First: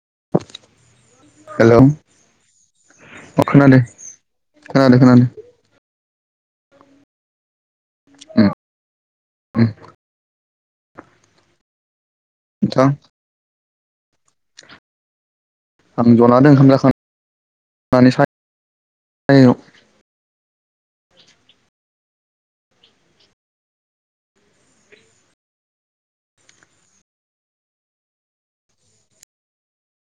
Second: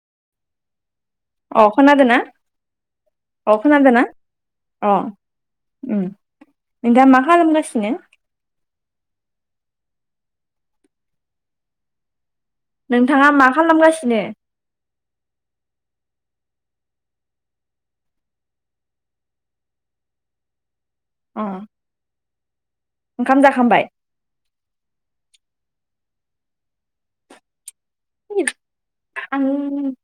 [unintelligible] अ hello खोनादोना? अ खोनादों ना अ खोनादों खोनादों ओम नोंथां मा खालामगासिनो? उम उम नोंथां नोंथाङा मा खालामगासिनो? आं जना दं ओंखाम जाखांनानै सायायाव। अ ओंखाम जाखांबाय? [unintelligible] आं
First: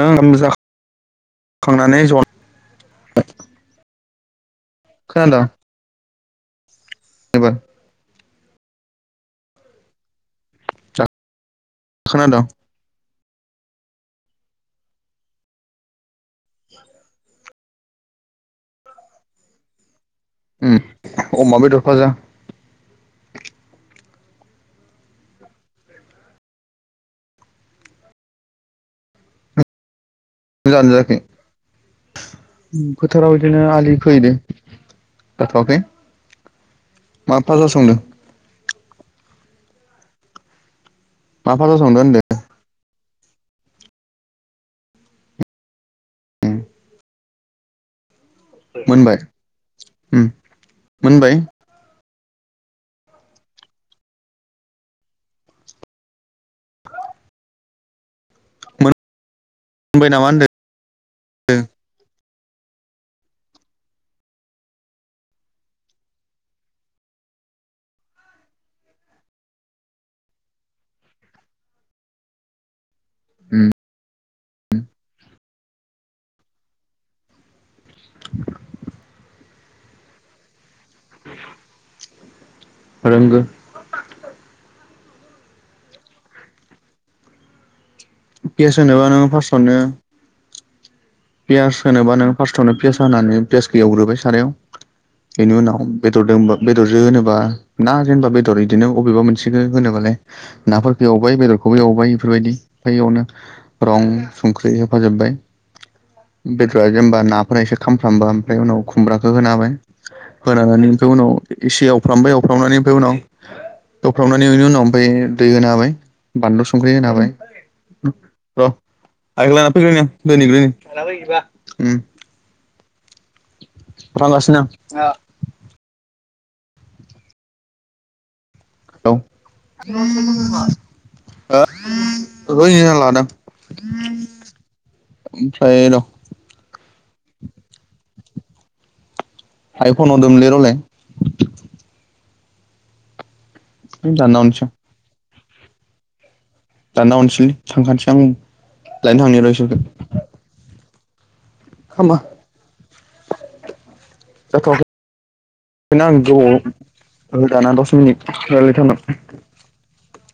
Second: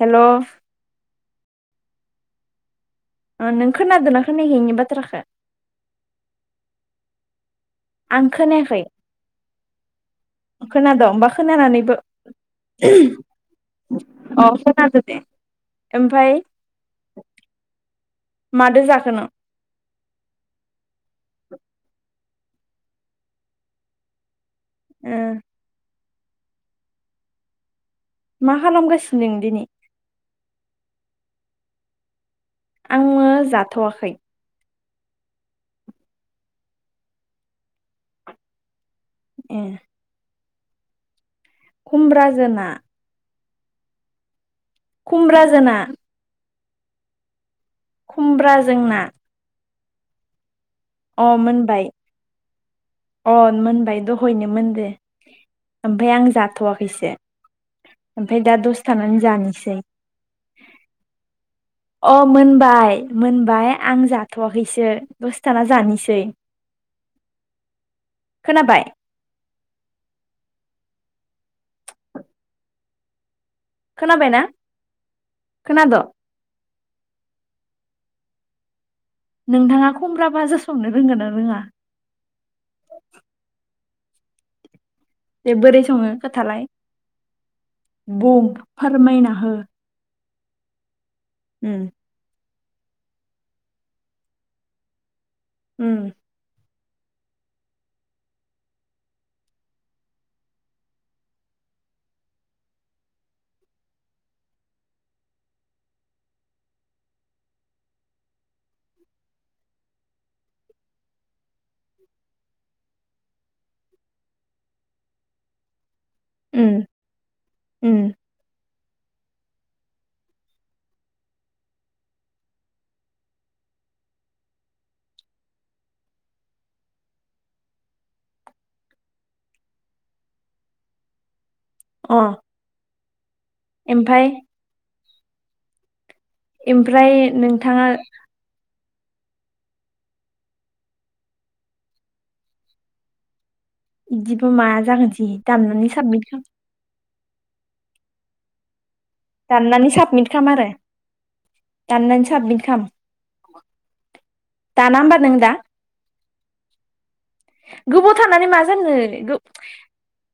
हेल' [inaudible] जाखांनानै ज नों खोनादोंना खोनायाखै आंनि बाथ्राखौ? खोनादों [unintelligible] आं खोनायाखै खोनादोंं बा खोनानानैबो खोनादों अ खोनादों दे ओमफाय [unintelligible] मादो जाखोनो उम अमा बेदर भाजा ओ मा खालामगासिनो नों दिनि नों जादोना जायाखै आङो फोथाराव इदिनो आलि जाथ'वाखै खोहैदो जाथ'वाखै मा भाजा संदो ए मा फाजा संदों होनदों खुमब्रा जो ना खुमब्रा जो ना उम खुमब्रा जों ना मोनबाय उम अ मोनबाय अ मोनबाय दहयनो मोनदो ओमफाय आं जाथ'वाखैसो ओमफाय दा दसे थानानै जानिसै मोनबाय नामा होनदों अ मोनबाय मोनबाय आं जाथ'वाखैसो दसे थाना जानिसै [inaudible] खोनाबाय उम खोनाबायना खोनाद' नोंथाङा खुमब्रा भाजा संनो रोंगोना रोङा रोंगो बेे बोरै सङो खोथालाय बुं पियास होनोबा नोङो फोरमायना हो फार्स्टआवनो पियास उम होनोबा नों फार्स्टआवनो पियास होनानै पियासखो एवग्रोबाय सारायाव इनि उनाव उम बेदर दोंबा‌ बेदरजो होनोबा ना जेनबा बेदर इदिनो अबेबा मोनसेखो होनोबालाय नाफोरखो एवबाय बेदर खौबो एवबाय इफोरबायदि ओमफाय इयावनो रं संख्रि होफाजोब्बाय बेदरा जेनबा नाफोरा एसे खामफ्रबा ओमफ्राय उनाव खुमब्राखो होना होबाय होनानै ओमफाय उनाव एसे एवफ्रामबाय एवफ्रामनानै ओमफाय उनाव एवफ्रामनानै इनि उनाव ओमफाय दै होना होबाय बानलु उम संख्रि होना होबाय उम र' आयंलाना फैग्रोनि आं दोनहैग्रोनि [unintelligible] उम प्रांगासिनो आं औ [unintelligible] लादों एमफाय ओमफ्राय र' ओमफ्राय नोंथाङा आइ फन हरदोमोनलै र'लाय दानना इदिबा मा हरनोसै आं जागोनसै दामनानै साबमिट खाम दानना हरनिसैलै थांखानिसै आं लायनो थांनि र' इसोरखौ दाननानै साबमिट खाम आरो दाननानै साबमिट खाम जाथ'आखै दाना होमबा नों दा [unintelligible] आं‌ गोबाव औ दाना दस गोबाव मिनिट रायलायथानां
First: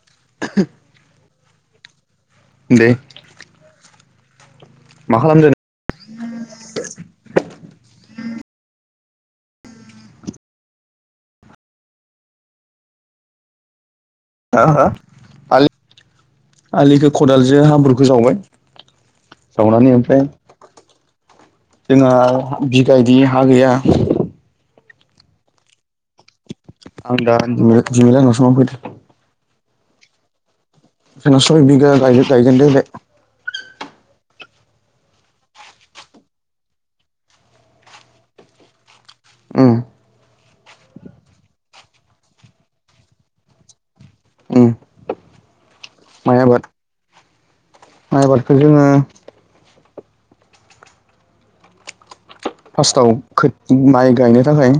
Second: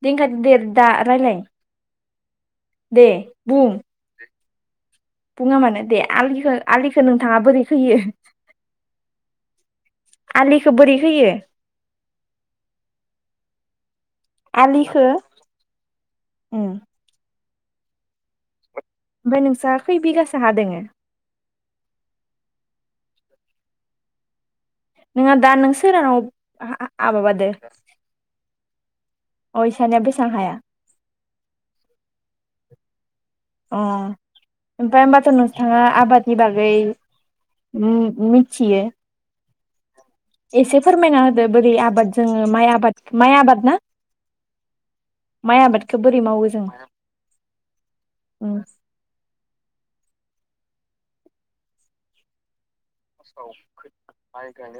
दिनखादो दे दा रायलाय दे बुं मा बुङा मानो दे आलिखो-आलिखो नोंथाङा बोरै खोयो [unintelligible] आलिखो बोरै खोयो हा-हा आलिखौ उम आलि-आलिखो खदालजो हाब्रुखो जावबाय ओमफ्राय नोंस्रा जावनानै खै ओमफाय बिगासो हा दोङो जोंहा बि बेबायदि हा गैया नोंहा दा नों सोरहानाव आ आं दा माबादो [unintelligible] अयसानिया बेसां हाया? जोंहा सय बिघा गायो गायजेनदों दाय अ ओमफाय होमबाथ' नोंथाङा आबादनि बागै उम उम मिथियो उम एसे फोरमायना होदो बोरै आबाद जोंङो माइ आबाद माइ आबाद ना उम माइ आबादखो बोरै माइ मावो आबाद जों माइ उम आबादखौ जोङो फार्स्टआव खोथ माइ गायनो थाखाय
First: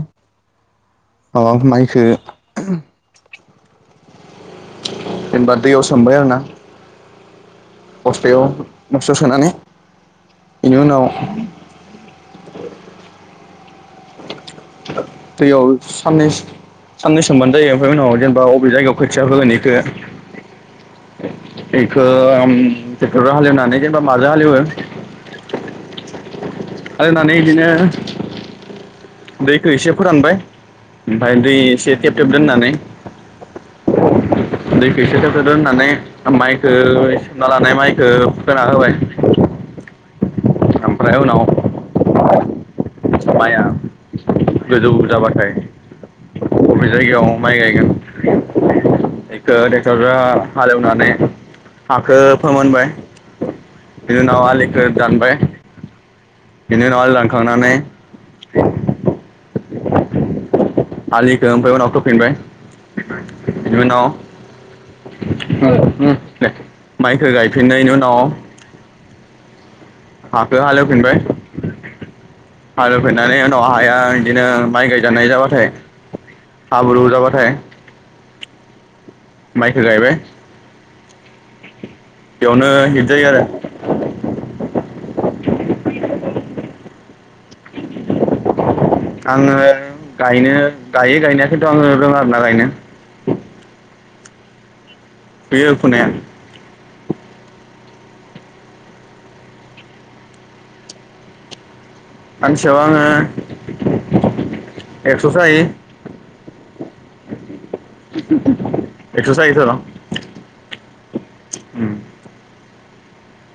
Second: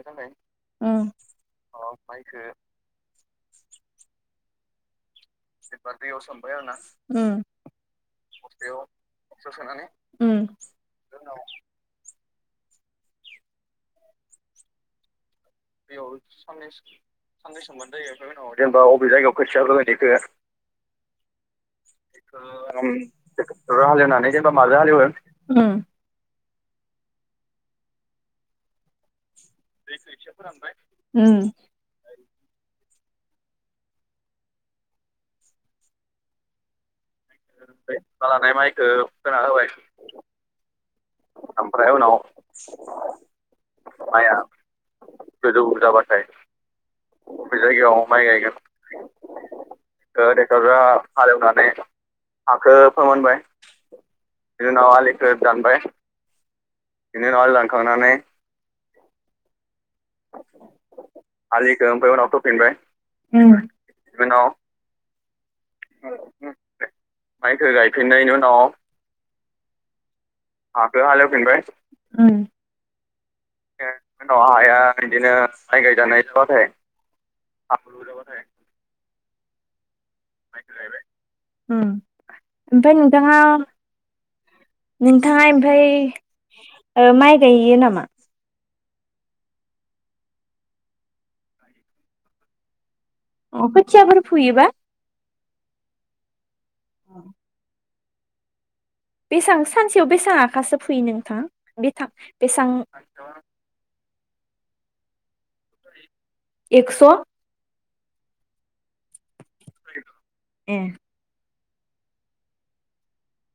उम अ माइखो [unintelligible] जेनेबा दैयाव सोमबाय आरोना बस्थायाव बस्थायाव सोनानै उम इनि उनाव दैयाव सानैस साननै सोमबानो जायो ओमफाय उनाव जेनेबा बबे जायगायाव खोथिया फोगोन इखो [inaudible] इखो ओ ओम टेक्टरजों हालेवनानै ट्रेक्टर जेनबा माजों हालेवनानै जेनेबा हालेवो आरो उम होननानै बिदिनो दैखौ एसे फोरानबाय ओमफाय उम दै एसे थेब थेब दोननानै दैखो इसे थेब थेब दोननानै माइखो सोमना लानाय ना माइखौ लानाय फोना माइखौ होबाय फोना होबाय ओमफ्राय उनाव ओमफ्राय उनाव माइआ माइआ गोजौ जाबाथाय गोजौ जाबाथाय बबे जायगायाव बबे माइ जायगायाव माइ गायगोन बेखौ ड्रेक्ट'रजों ट्रेक्टरा हालेवनानै हालेवनानै हाखो फोमोनबाय बिदि नाव बिनि आलिक उनाव आलिखौ जानबायाय दानबाय बिनि उनाव आलि दानखांनानै [unintelligible] आलिखौ ओमफ्राय उनाव खोफिनबाय उम बिनि उनाव बिनि दे माइखो माइखौ गायफिननायनिनायनि उनाव गायफिननायनि हालखोन हालौ हाखौ फिनबाय हालेवफिनबाय उम हा उनाव हाया गायजानाय बिदिनो जाबाथाय माय गायजानाय जाबाथाय हाब्रु जाबाथाय हाब्रु जाबाथाय माइखौ गायबाय उ बेयावनो ओमफफ्राय हिट जायो नोंथाङा आरो नोंथाङा ओमफाय माइ गयो नामा? आंङो गायनो गायो गायनाया खिन्थु आंङो रोङा आरोना गायनो। खोथियाफोर फुयोबा फुयो फुनाया [inaudible] बेसां सानसेयाव बेसां आखासो फुयो नोंथां? बेथां बेसां सानसेयाव आंङो एक्स'सो हायो। एकस' एक्सटा हायोथर उम ए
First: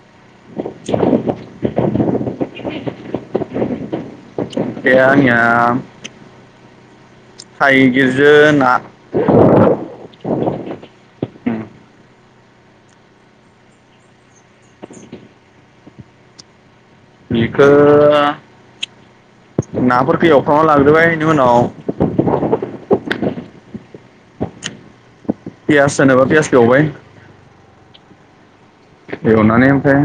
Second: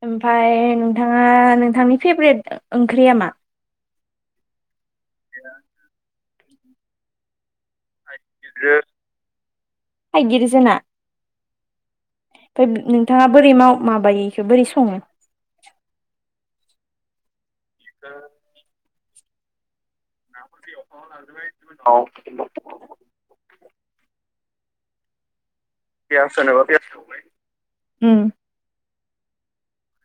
ओमफफ्राय नोंथाङा नोंथांनि फेभ्रेट ओंख्रिया मा? ओंख्रिया आंनिया थाइगिरजो ना थाइगिर जोना ओमफ्राय नोंथाङा बोरै माबायोखौो बोरै सङो? बेखौ नाफोरखौ एवफ्रामना लाग्रोबाय बेनि उनाव [inaudible] पियास होनोबा बस पियासखौ बा एवबाय ए अना नेमफ्राय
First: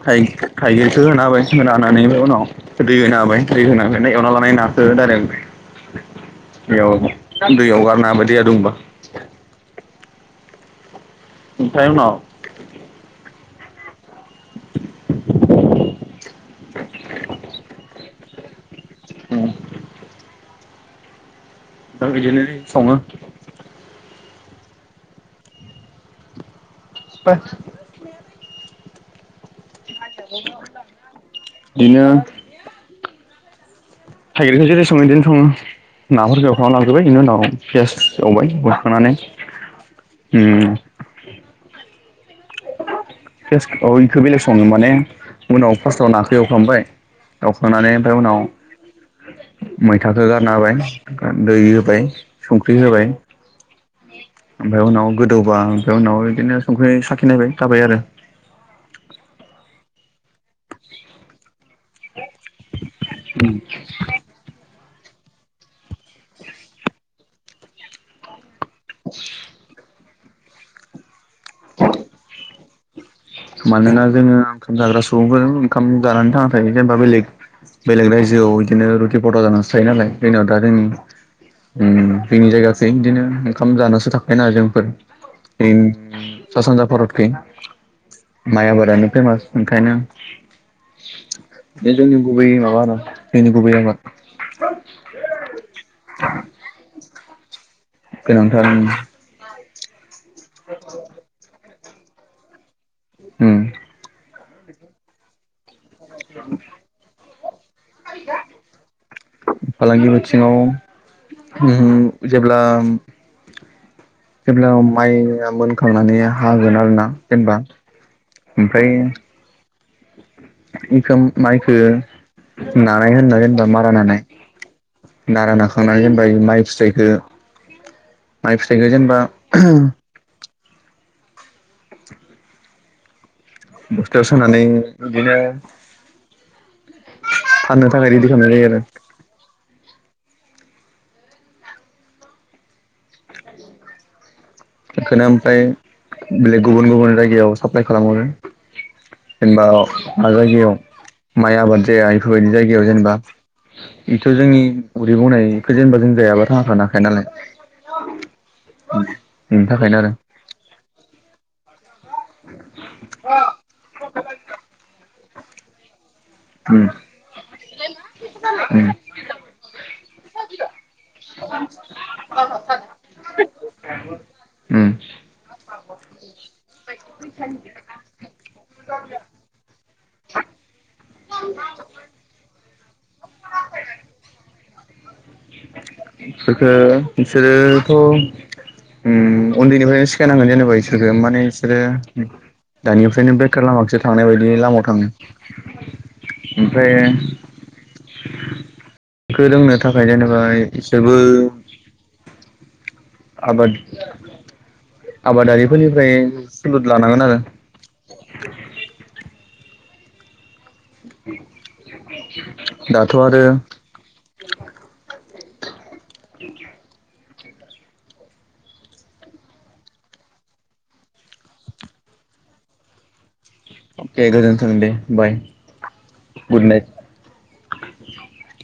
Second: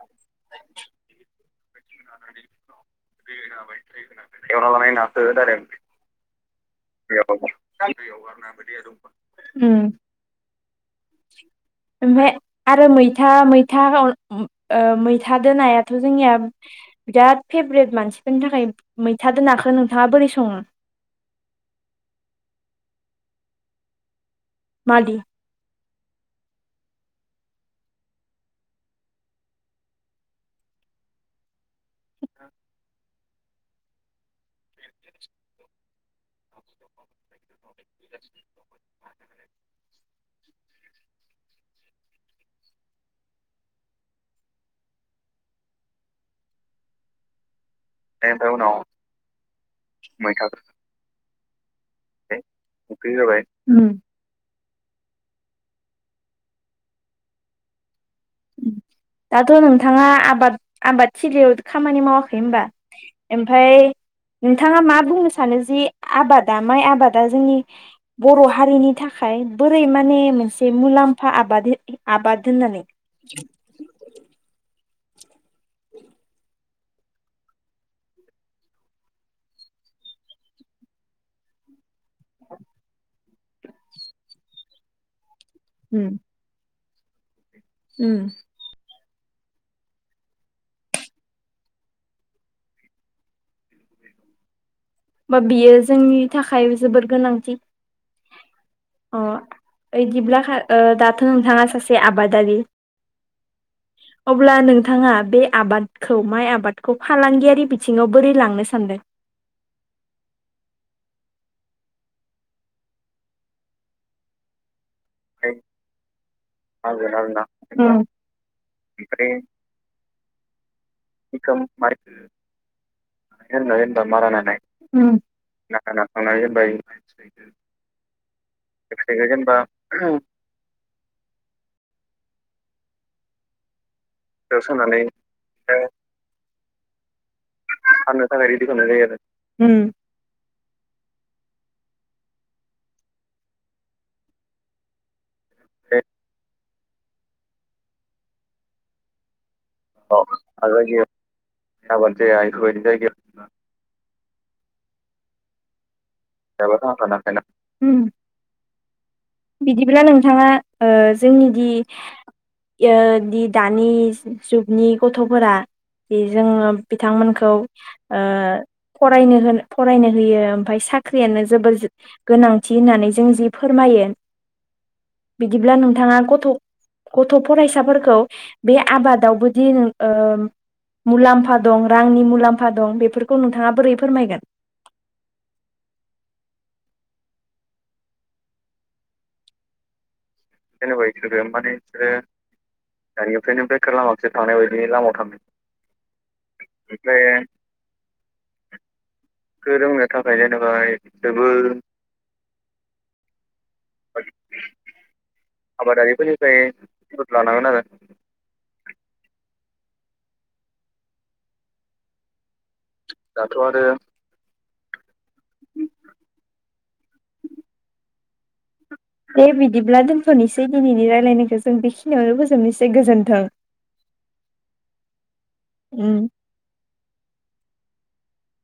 थाइगेरखौो होना हाबाय। होनानैओ उनाव दै होनो हाबाय दै होनानै एवना लानाय नखौो द याव औगार नाबदि दब ओमफफ्राय आरो मैथा मैथा मैथा दोन नाया दाथ' जोंनिया बिराद फेभरेट मानसिफोरनि थाखाय मैथा दोन नााखो नोंथाङा बोरै सङो? दा बिदिनो सावङ मलि ब [unintelligible] बिनो थाइगिरखौ जेरै सङ बिदिनो संो, नाफोर जौखांना लांजोबबाय बेनि उनाव पिस एवबाय बरखांनानै [inaudible] फ बेखौ बेलेग सङो माने उनाव फार्स्टआव नाखौ एवखांबाय होनुानै ओमफ्राय उनाव मैथखौ गारना मैथाखौ होबाय दै होबाय संख्रि होबाय ओंख्रि उम ओमफफ्राय उनाव गोदौबा ओमफ्राय उनाव बिदिनो संख्रि साखिनायबाय थाबाय आरो। दाथ' नोंथाङा आबाद आबाद थलियाव खामानि मावाखै होनोमबा? ओमफ्राय नोंथाङा मा बुंनो सानो जि आबादा माइ आबादा जोंनि बर' हारिनि थाखाय बोरै माने मोनसे मुलाम्फा आबाद आबाद होननानै। मानोना जोङो ओंखाम जाग्रा सुबुंफोरजों ओंखाम जानानै थांा थायो जेनेबा बेलेग बेलेग रायजोआव बिदिनो रुथि फथा जानांोन। सिफायो नालाय जोंनियाव दा जोंनि। ओम जोंनि जायगाखै इदिनो ओंखाम जानासो थाखायो ना जोंफोर। होम। भरतखै माइ आबारानो फेमास ओंखायनो। बे जोंनि गुबै माबा ना जोंनि गुबै आबाद। बा बेयो जोंनि थाखाय जोबोद गोनांथि। गोनांथार [unintelligible] इयदिब्ला खा ओ दाथ' नोंथाङा सासे आबादारि। ओम। अब्ला नोंथाङा बे। आबादखौ माइ आबादखौ फालांगियारि बिथिङाव बोरै लांनो सानदो। फालांगि बिथिङाव। उम जेब्ला जेब्ला [unintelligible] माइया मोनखांनानै हागोन आरोना जेनबा ओमफ्राय। ओमफ्राय इखोम इखौ माइखो। मारै नानाय होनना जेनबा मारा नानाय नारा मारा नाखांनानै जेनबा जेनेबा माइ फिथाइखो। माइ फिथाइखो जेनबा फिथाइखौ जेनेबा [unintelligible] दैयाव बस्थायाव सोनानै सोमनानै इदिनो। फाननो थाखाय रेदि [unintelligible] आरो। इखोनो ओमफाय ब्लेग गुबुन गुबुन जायगायाव साप्लाय खालामहरो। जेनबा अ मा उम अ जायो। जायगायाव आबाद जाया बेफोरबायदि जायगायाव इथ' जोंनि उदै बुंनायखौ जेनबा जों। जायाबा थांना थानो हाखाया नालाय। बेनि थाखायनो बिदिब्ला आरो नोंथाङा ओह जोंनि दि। यो दि दानि जुगनि गथ'फोरा। बे जोङो उम बिथांमोनखौ ओह उम फरायनो होनो फरायनो। होयो ओमफ्राय साक ख्रियानो जोबोर जो गोनांथि होननानै जों जि फोरमायो। उम दिब्ला नोंथाङा गथ' गथ' फरायसाफोरखौ। बे आबादावबोदि नों ओह। मुलाम्फा दं रांनि मुलाम्फा दं बेफोरखौ नोंथाङा बोरै फोरमायगोन? [inaudible] इखो इसोरोथ' ओम उन्दैनिफ्रायनो सो [unintelligible] नांगोन जेनेबा इसोरो माने इसोरो। दानिफ्रायनो बेखार लामाखोसो थांनाय बायदि लामायाव थाङो। ओमफ्राय। बेखौ रोंनो फोरोंनो थाखाय जेनेबा जेनेबाय इसोरबो जोबोर। आबाद आबादारिफोरनिफ्राय सुलुद लानांगोन आरो। दाथ' आरो। [inaudible] दे बिदिब्ला दोनथ'निसै दिनैनि रायज्लायनायखौ जों बेखिनियावनो फोजोबनोसै गोजोन्थों। दे गोजोनथों दे बाय उम गुद नाइत।